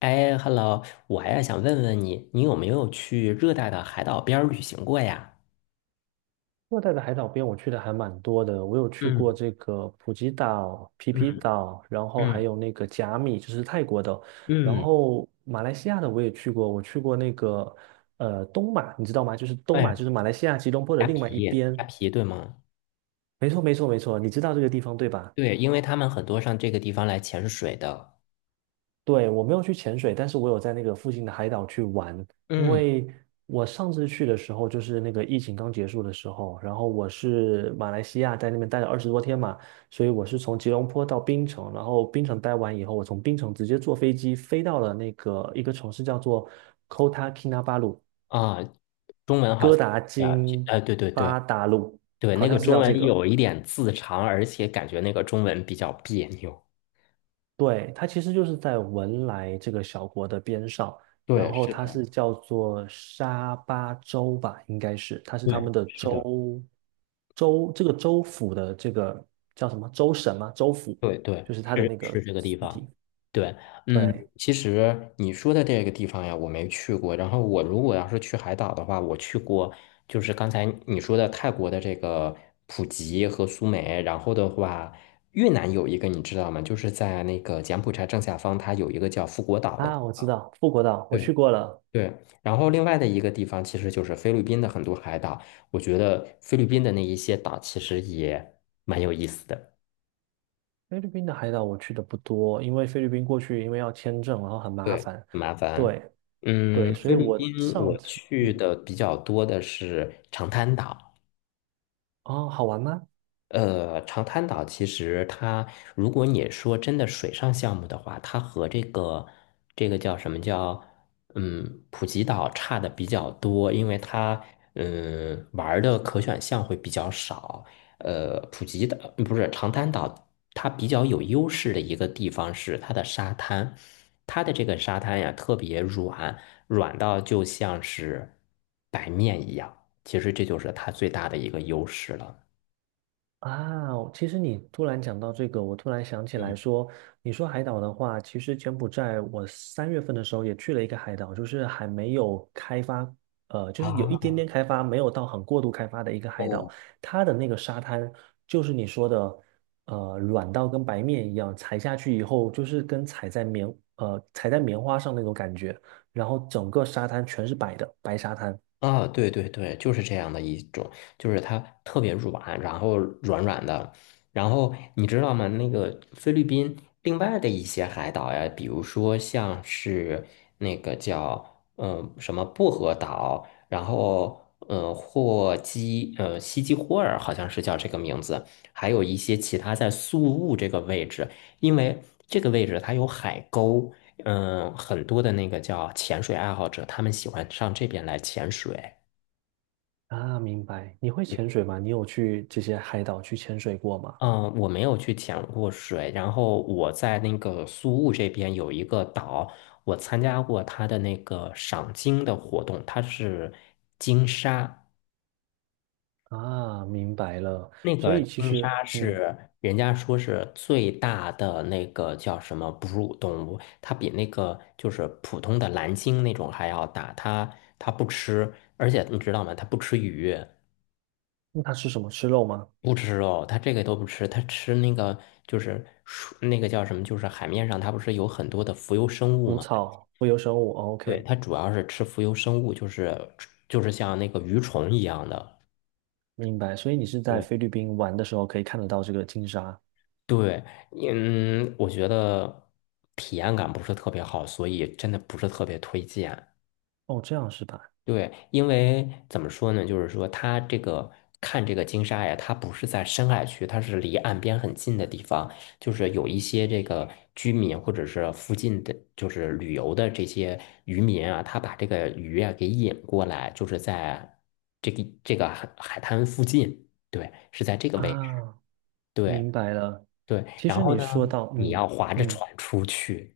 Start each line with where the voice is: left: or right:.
left: 哎，Hello，我呀想问问你，你有没有去热带的海岛边儿旅行过呀？
right: 热带的海岛边我去的还蛮多的，我有去过
left: 嗯
right: 这个普吉岛、皮
left: 嗯
right: 皮岛，然后还
left: 嗯
right: 有那个甲米，就是泰国的，然
left: 嗯，
right: 后马来西亚的我也去过，我去过那个东马，你知道吗？就是东
left: 哎
right: 马，
left: 呀，
right: 就是马来西亚吉隆坡的
left: 虾
right: 另
left: 皮，
right: 外一
left: 虾
right: 边。
left: 皮对吗？
right: 没错，没错，没错，你知道这个地方对吧？
left: 对，因为他们很多上这个地方来潜水的。
right: 对，我没有去潜水，但是我有在那个附近的海岛去玩。因
left: 嗯
right: 为我上次去的时候，就是那个疫情刚结束的时候，然后我是马来西亚在那边待了20多天嘛，所以我是从吉隆坡到槟城，然后槟城待完以后，我从槟城直接坐飞机飞到了那个一个城市叫做 Kota Kinabalu，
left: 啊，中文好
right: 哥
left: 像
right: 达
left: 啊，
right: 金
left: 对对对
right: 巴达鲁，
left: 对，
right: 好
left: 那
right: 像
left: 个
right: 是
left: 中
right: 叫这
left: 文
right: 个。
left: 有一点字长，而且感觉那个中文比较别扭。
right: 对，它其实就是在文莱这个小国的边上，然
left: 对，
right: 后
left: 是的，
right: 它是叫做沙巴州吧，应该是，它是他
left: 对，
right: 们的
left: 是的。
right: 州州这个州府的这个叫什么州省吗？州府
left: 对对，
right: 就是它的
left: 是
right: 那个
left: 是这个地方。
right: city。
left: 对，嗯，
right: 对
left: 其实你说的这个地方呀，我没去过。然后我如果要是去海岛的话，我去过，就是刚才你说的泰国的这个普吉和苏梅。然后的话，越南有一个你知道吗？就是在那个柬埔寨正下方，它有一个叫富国岛的地
right: 啊，我知
left: 方。
right: 道富国岛，我
left: 对
right: 去过了。
left: 对，然后另外的一个地方其实就是菲律宾的很多海岛。我觉得菲律宾的那一些岛其实也蛮有意思的。
right: 菲律宾的海岛我去的不多，因为菲律宾过去因为要签证，然后很麻
left: 对，
right: 烦。
left: 麻烦。
right: 对对，
left: 嗯，
right: 所
left: 菲
right: 以
left: 律
right: 我
left: 宾我
right: 上次
left: 去的比较多的是长滩岛。
right: 哦，好玩吗？
left: 长滩岛其实它，如果你说真的水上项目的话，它和这个叫什么叫普吉岛差的比较多，因为它玩儿的可选项会比较少。普吉岛不是长滩岛，它比较有优势的一个地方是它的沙滩，它的这个沙滩呀特别软，软到就像是白面一样，其实这就是它最大的一个优势了。
right: 啊，其实你突然讲到这个，我突然想起
left: 嗯。
right: 来说，你说海岛的话，其实柬埔寨我3月份的时候也去了一个海岛，就是还没有开发，就是有一
left: 啊，
right: 点点开发，没有到很过度开发的一个海岛，
left: 哦，
right: 它的那个沙滩就是你说的，软到跟白面一样，踩下去以后就是跟踩在棉，呃，踩在棉花上那种感觉，然后整个沙滩全是白的，白沙滩。
left: 啊，对对对，就是这样的一种，就是它特别软，然后软软的，然后你知道吗？那个菲律宾另外的一些海岛呀，比如说像是那个叫什么薄荷岛，然后呃霍基呃西基霍尔好像是叫这个名字，还有一些其他在宿雾这个位置，因为这个位置它有海沟。嗯，很多的那个叫潜水爱好者，他们喜欢上这边来潜水。
right: 啊，明白。你会潜水吗？你有去这些海岛去潜水过吗？
left: 嗯，我没有去潜过水，然后我在那个苏雾这边有一个岛，我参加过它的那个赏鲸的活动，它是鲸鲨，
right: 啊，明白了。
left: 那
right: 所
left: 个
right: 以其
left: 鲸
right: 实，
left: 鲨
right: 嗯，
left: 是人家说是最大的那个叫什么哺乳动物，它比那个就是普通的蓝鲸那种还要大，它不吃，而且你知道吗？它不吃鱼。
right: 那它吃什么？吃肉吗？
left: 不吃肉，他这个都不吃，他吃那个就是那个叫什么，就是海面上它不是有很多的浮游生物
right: 无
left: 嘛？
right: 草，无有生物。哦
left: 对，
right: OK，
left: 它主要是吃浮游生物，就是像那个鱼虫一样的。
right: 明白。所以你是在
left: 对
right: 菲律宾玩的时候可以看得到这个金沙。
left: 对，嗯，我觉得体验感不是特别好，所以真的不是特别推荐。
right: 哦，这样是吧？
left: 对，因为怎么说呢，就是说它这个看这个金沙呀，它不是在深海区，它是离岸边很近的地方，就是有一些这个居民或者是附近的，就是旅游的这些渔民啊，他把这个鱼啊给引过来，就是在这个海滩附近，对，是在这个位置，
right: 啊，
left: 对
right: 明白了。
left: 对，
right: 其
left: 然
right: 实
left: 后
right: 你
left: 呢，
right: 说到，
left: 你要划着
right: 嗯，
left: 船出去，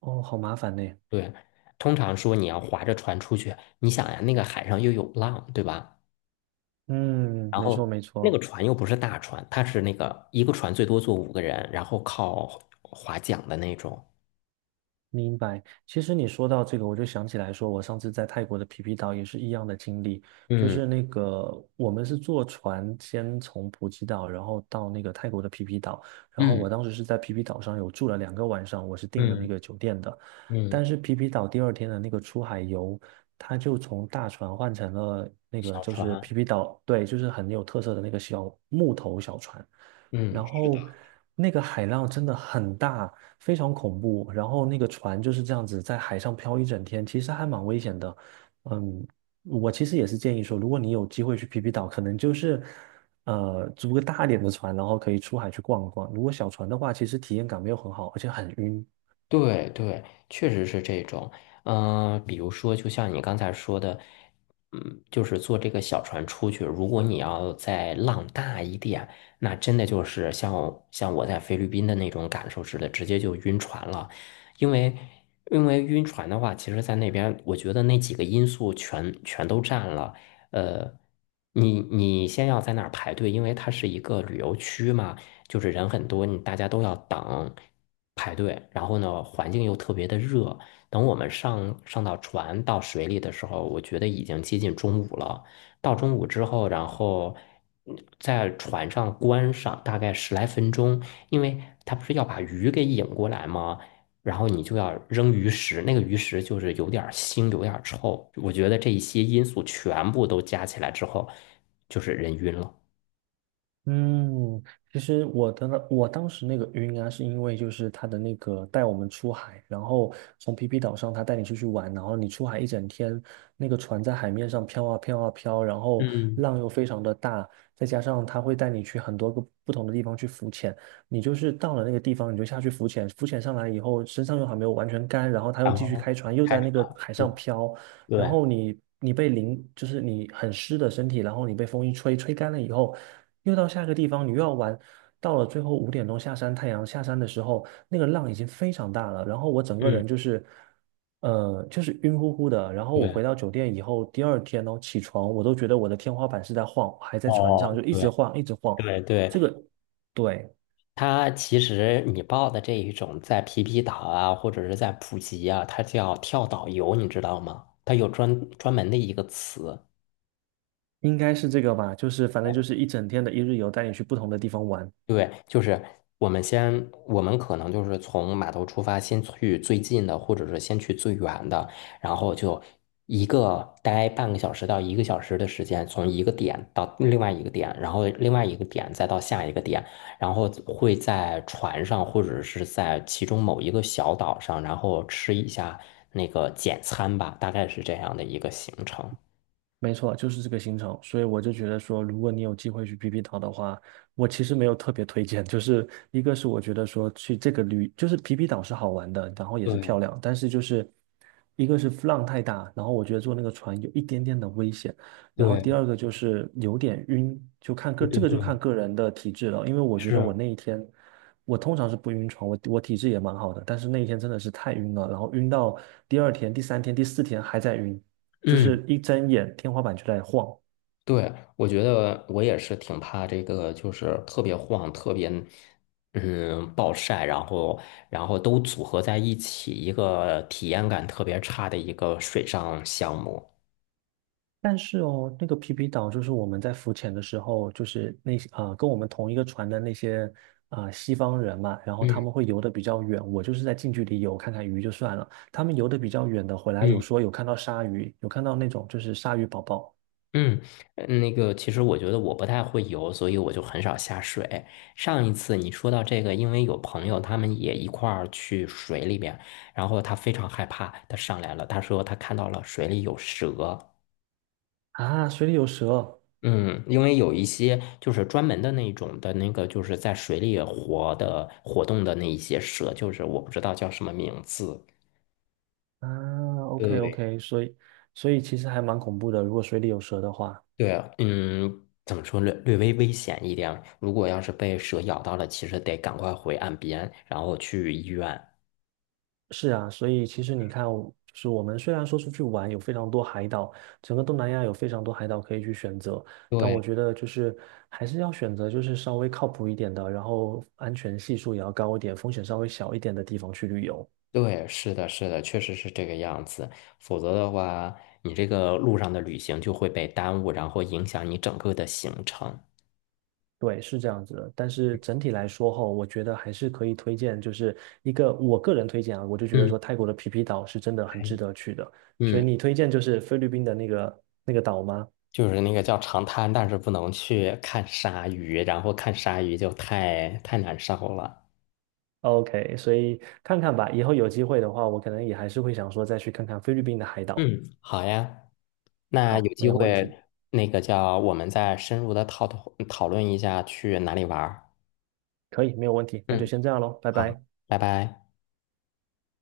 right: 哦，好麻烦呢。
left: 对，通常说你要划着船出去，你想呀，那个海上又有浪，对吧？
right: 嗯，
left: 然
right: 没错
left: 后
right: 没
left: 那个
right: 错。
left: 船又不是大船，它是那个一个船最多坐五个人，然后靠划桨的那种。
right: 明白。其实你说到这个，我就想起来说，我上次在泰国的皮皮岛也是一样的经历，就
left: 嗯
right: 是那个我们是坐船先从普吉岛，然后到那个泰国的皮皮岛，然后我
left: 嗯
right: 当时是在皮皮岛上有住了2个晚上，我是订了那
left: 嗯
right: 个酒店的，但
left: 嗯，
right: 是皮皮岛第二天的那个出海游，它就从大船换成了那个
left: 小
right: 就是
left: 船。
right: 皮皮岛，对，就是很有特色的那个小木头小船。
left: 嗯，
right: 然
left: 是的。
right: 后那个海浪真的很大，非常恐怖。然后那个船就是这样子在海上漂一整天，其实还蛮危险的。嗯，我其实也是建议说，如果你有机会去皮皮岛，可能就是租个大一点的船，然后可以出海去逛一逛。如果小船的话，其实体验感没有很好，而且很晕。
left: 对对，确实是这种。嗯、比如说，就像你刚才说的，嗯，就是坐这个小船出去，如果你要再浪大一点，那真的就是像我在菲律宾的那种感受似的，直接就晕船了。因为因为晕船的话，其实在那边，我觉得那几个因素全都占了。呃，你先要在那儿排队，因为它是一个旅游区嘛。就是人很多，你大家都要等排队，然后呢，环境又特别的热。等我们上到船到水里的时候，我觉得已经接近中午了。到中午之后，然后在船上关上大概十来分钟，因为他不是要把鱼给引过来吗？然后你就要扔鱼食，那个鱼食就是有点儿腥，有点儿臭。我觉得这一些因素全部都加起来之后，就是人晕了。
right: 嗯，其实我当时那个晕啊，是因为就是他的那个带我们出海，然后从皮皮岛上他带你出去玩，然后你出海一整天，那个船在海面上飘啊飘啊飘，然后
left: 嗯，
right: 浪又非常的大，再加上他会带你去很多个不同的地方去浮潜，你就是到了那个地方你就下去浮潜，浮潜上来以后身上又还没有完全干，然后他又
left: 然
right: 继续
left: 后
right: 开船，又
left: 开
right: 在
left: 始。
right: 那个海上飘，然
left: 对，
right: 后你被淋，就是你很湿的身体，然后你被风一吹，吹干了以后，又到下一个地方，你又要玩。到了最后5点钟下山，太阳下山的时候，那个浪已经非常大了，然后我整个
left: 嗯，
right: 人就是，就是晕乎乎的。然后我
left: 对，
right: 回到酒店以后，第二天呢起床，我都觉得我的天花板是在晃，还在船上
left: 哦，
right: 就一直
left: 对，
right: 晃，一直晃。
left: 对对，
right: 这个对，
left: 它其实你报的这一种在皮皮岛啊，或者是在普吉啊，它叫跳岛游，你知道吗？它有专门的一个词。
right: 应该是这个吧，就是反正就是一整天的一日游，带你去不同的地方玩。
left: 对，就是我们先，我们可能就是从码头出发，先去最近的，或者是先去最远的，然后就一个待半个小时到一个小时的时间，从一个点到另外一个点，然后另外一个点再到下一个点，然后会在船上或者是在其中某一个小岛上，然后吃一下那个简餐吧，大概是这样的一个行程。
right: 没错，就是这个行程，所以我就觉得说，如果你有机会去皮皮岛的话，我其实没有特别推荐，就是一个是我觉得说去这个旅，就是皮皮岛是好玩的，然后也是漂
left: 对
right: 亮，但是就是一个是浪太大，然后我觉得坐那个船有一点点的危险，然后第
left: 对
right: 二个就是有点晕，就看个
left: 对
right: 这
left: 对
right: 个就
left: 对，
right: 看个人的体质了，因为我觉得我
left: 是，
right: 那一天我通常是不晕船，我体质也蛮好的，但是那一天真的是太晕了，然后晕到第二天、第三天、第四天还在晕。就
left: 嗯。
right: 是一睁眼天花板就在晃。
left: 对，我觉得我也是挺怕这个，就是特别晃，特别暴晒，然后都组合在一起，一个体验感特别差的一个水上项目。
right: 但是哦，那个皮皮岛就是我们在浮潜的时候，就是那些跟我们同一个船的那些啊西方人嘛，然后他
left: 嗯
right: 们会游得比较远，我就是在近距离游看看鱼就算了。他们游得比较远的回来，有
left: 嗯
right: 说有看到鲨鱼，有看到那种就是鲨鱼宝宝
left: 嗯，那个其实我觉得我不太会游，所以我就很少下水。上一次你说到这个，因为有朋友他们也一块儿去水里面，然后他非常害怕，他上来了，他说他看到了水里有蛇。
right: 啊，水里有蛇
left: 嗯，因为有一些就是专门的那种的那个，就是在水里活动的那一些蛇，就是我不知道叫什么名字。
right: 啊，OK
left: 对
right: OK，所以其实还蛮恐怖的，如果水里有蛇的话。
left: 对啊，嗯，怎么说略微危险一点。如果要是被蛇咬到了，其实得赶快回岸边，然后去医院。
right: 是啊，所以其实你看，就是我们虽然说出去玩有非常多海岛，整个东南亚有非常多海岛可以去选择，但
left: 对
right: 我觉得就是还是要选择就是稍微靠谱一点的，然后安全系数也要高一点，风险稍微小一点的地方去旅游。
left: 对，是的，是的，确实是这个样子。否则的话，你这个路上的旅行就会被耽误，然后影响你整个的行程。
right: 对，是这样子的。但是整体来说后，我觉得还是可以推荐，就是一个我个人推荐啊，我就觉得
left: 嗯，
right: 说泰国的皮皮岛是真的很值
left: 对
right: 得去的。所以
left: 嗯。
right: 你推荐就是菲律宾的那个岛吗？
left: 就是那个叫长滩，但是不能去看鲨鱼，然后看鲨鱼就太难受了。
right: OK，所以看看吧，以后有机会的话，我可能也还是会想说再去看看菲律宾的海岛。
left: 嗯，好呀，那有
right: 好，没
left: 机
right: 有问题，
left: 会那个叫我们再深入的讨论一下去哪里玩儿。
right: 可以，没有问题，那就
left: 嗯，
right: 先这样喽，拜
left: 好，
right: 拜。
left: 拜拜。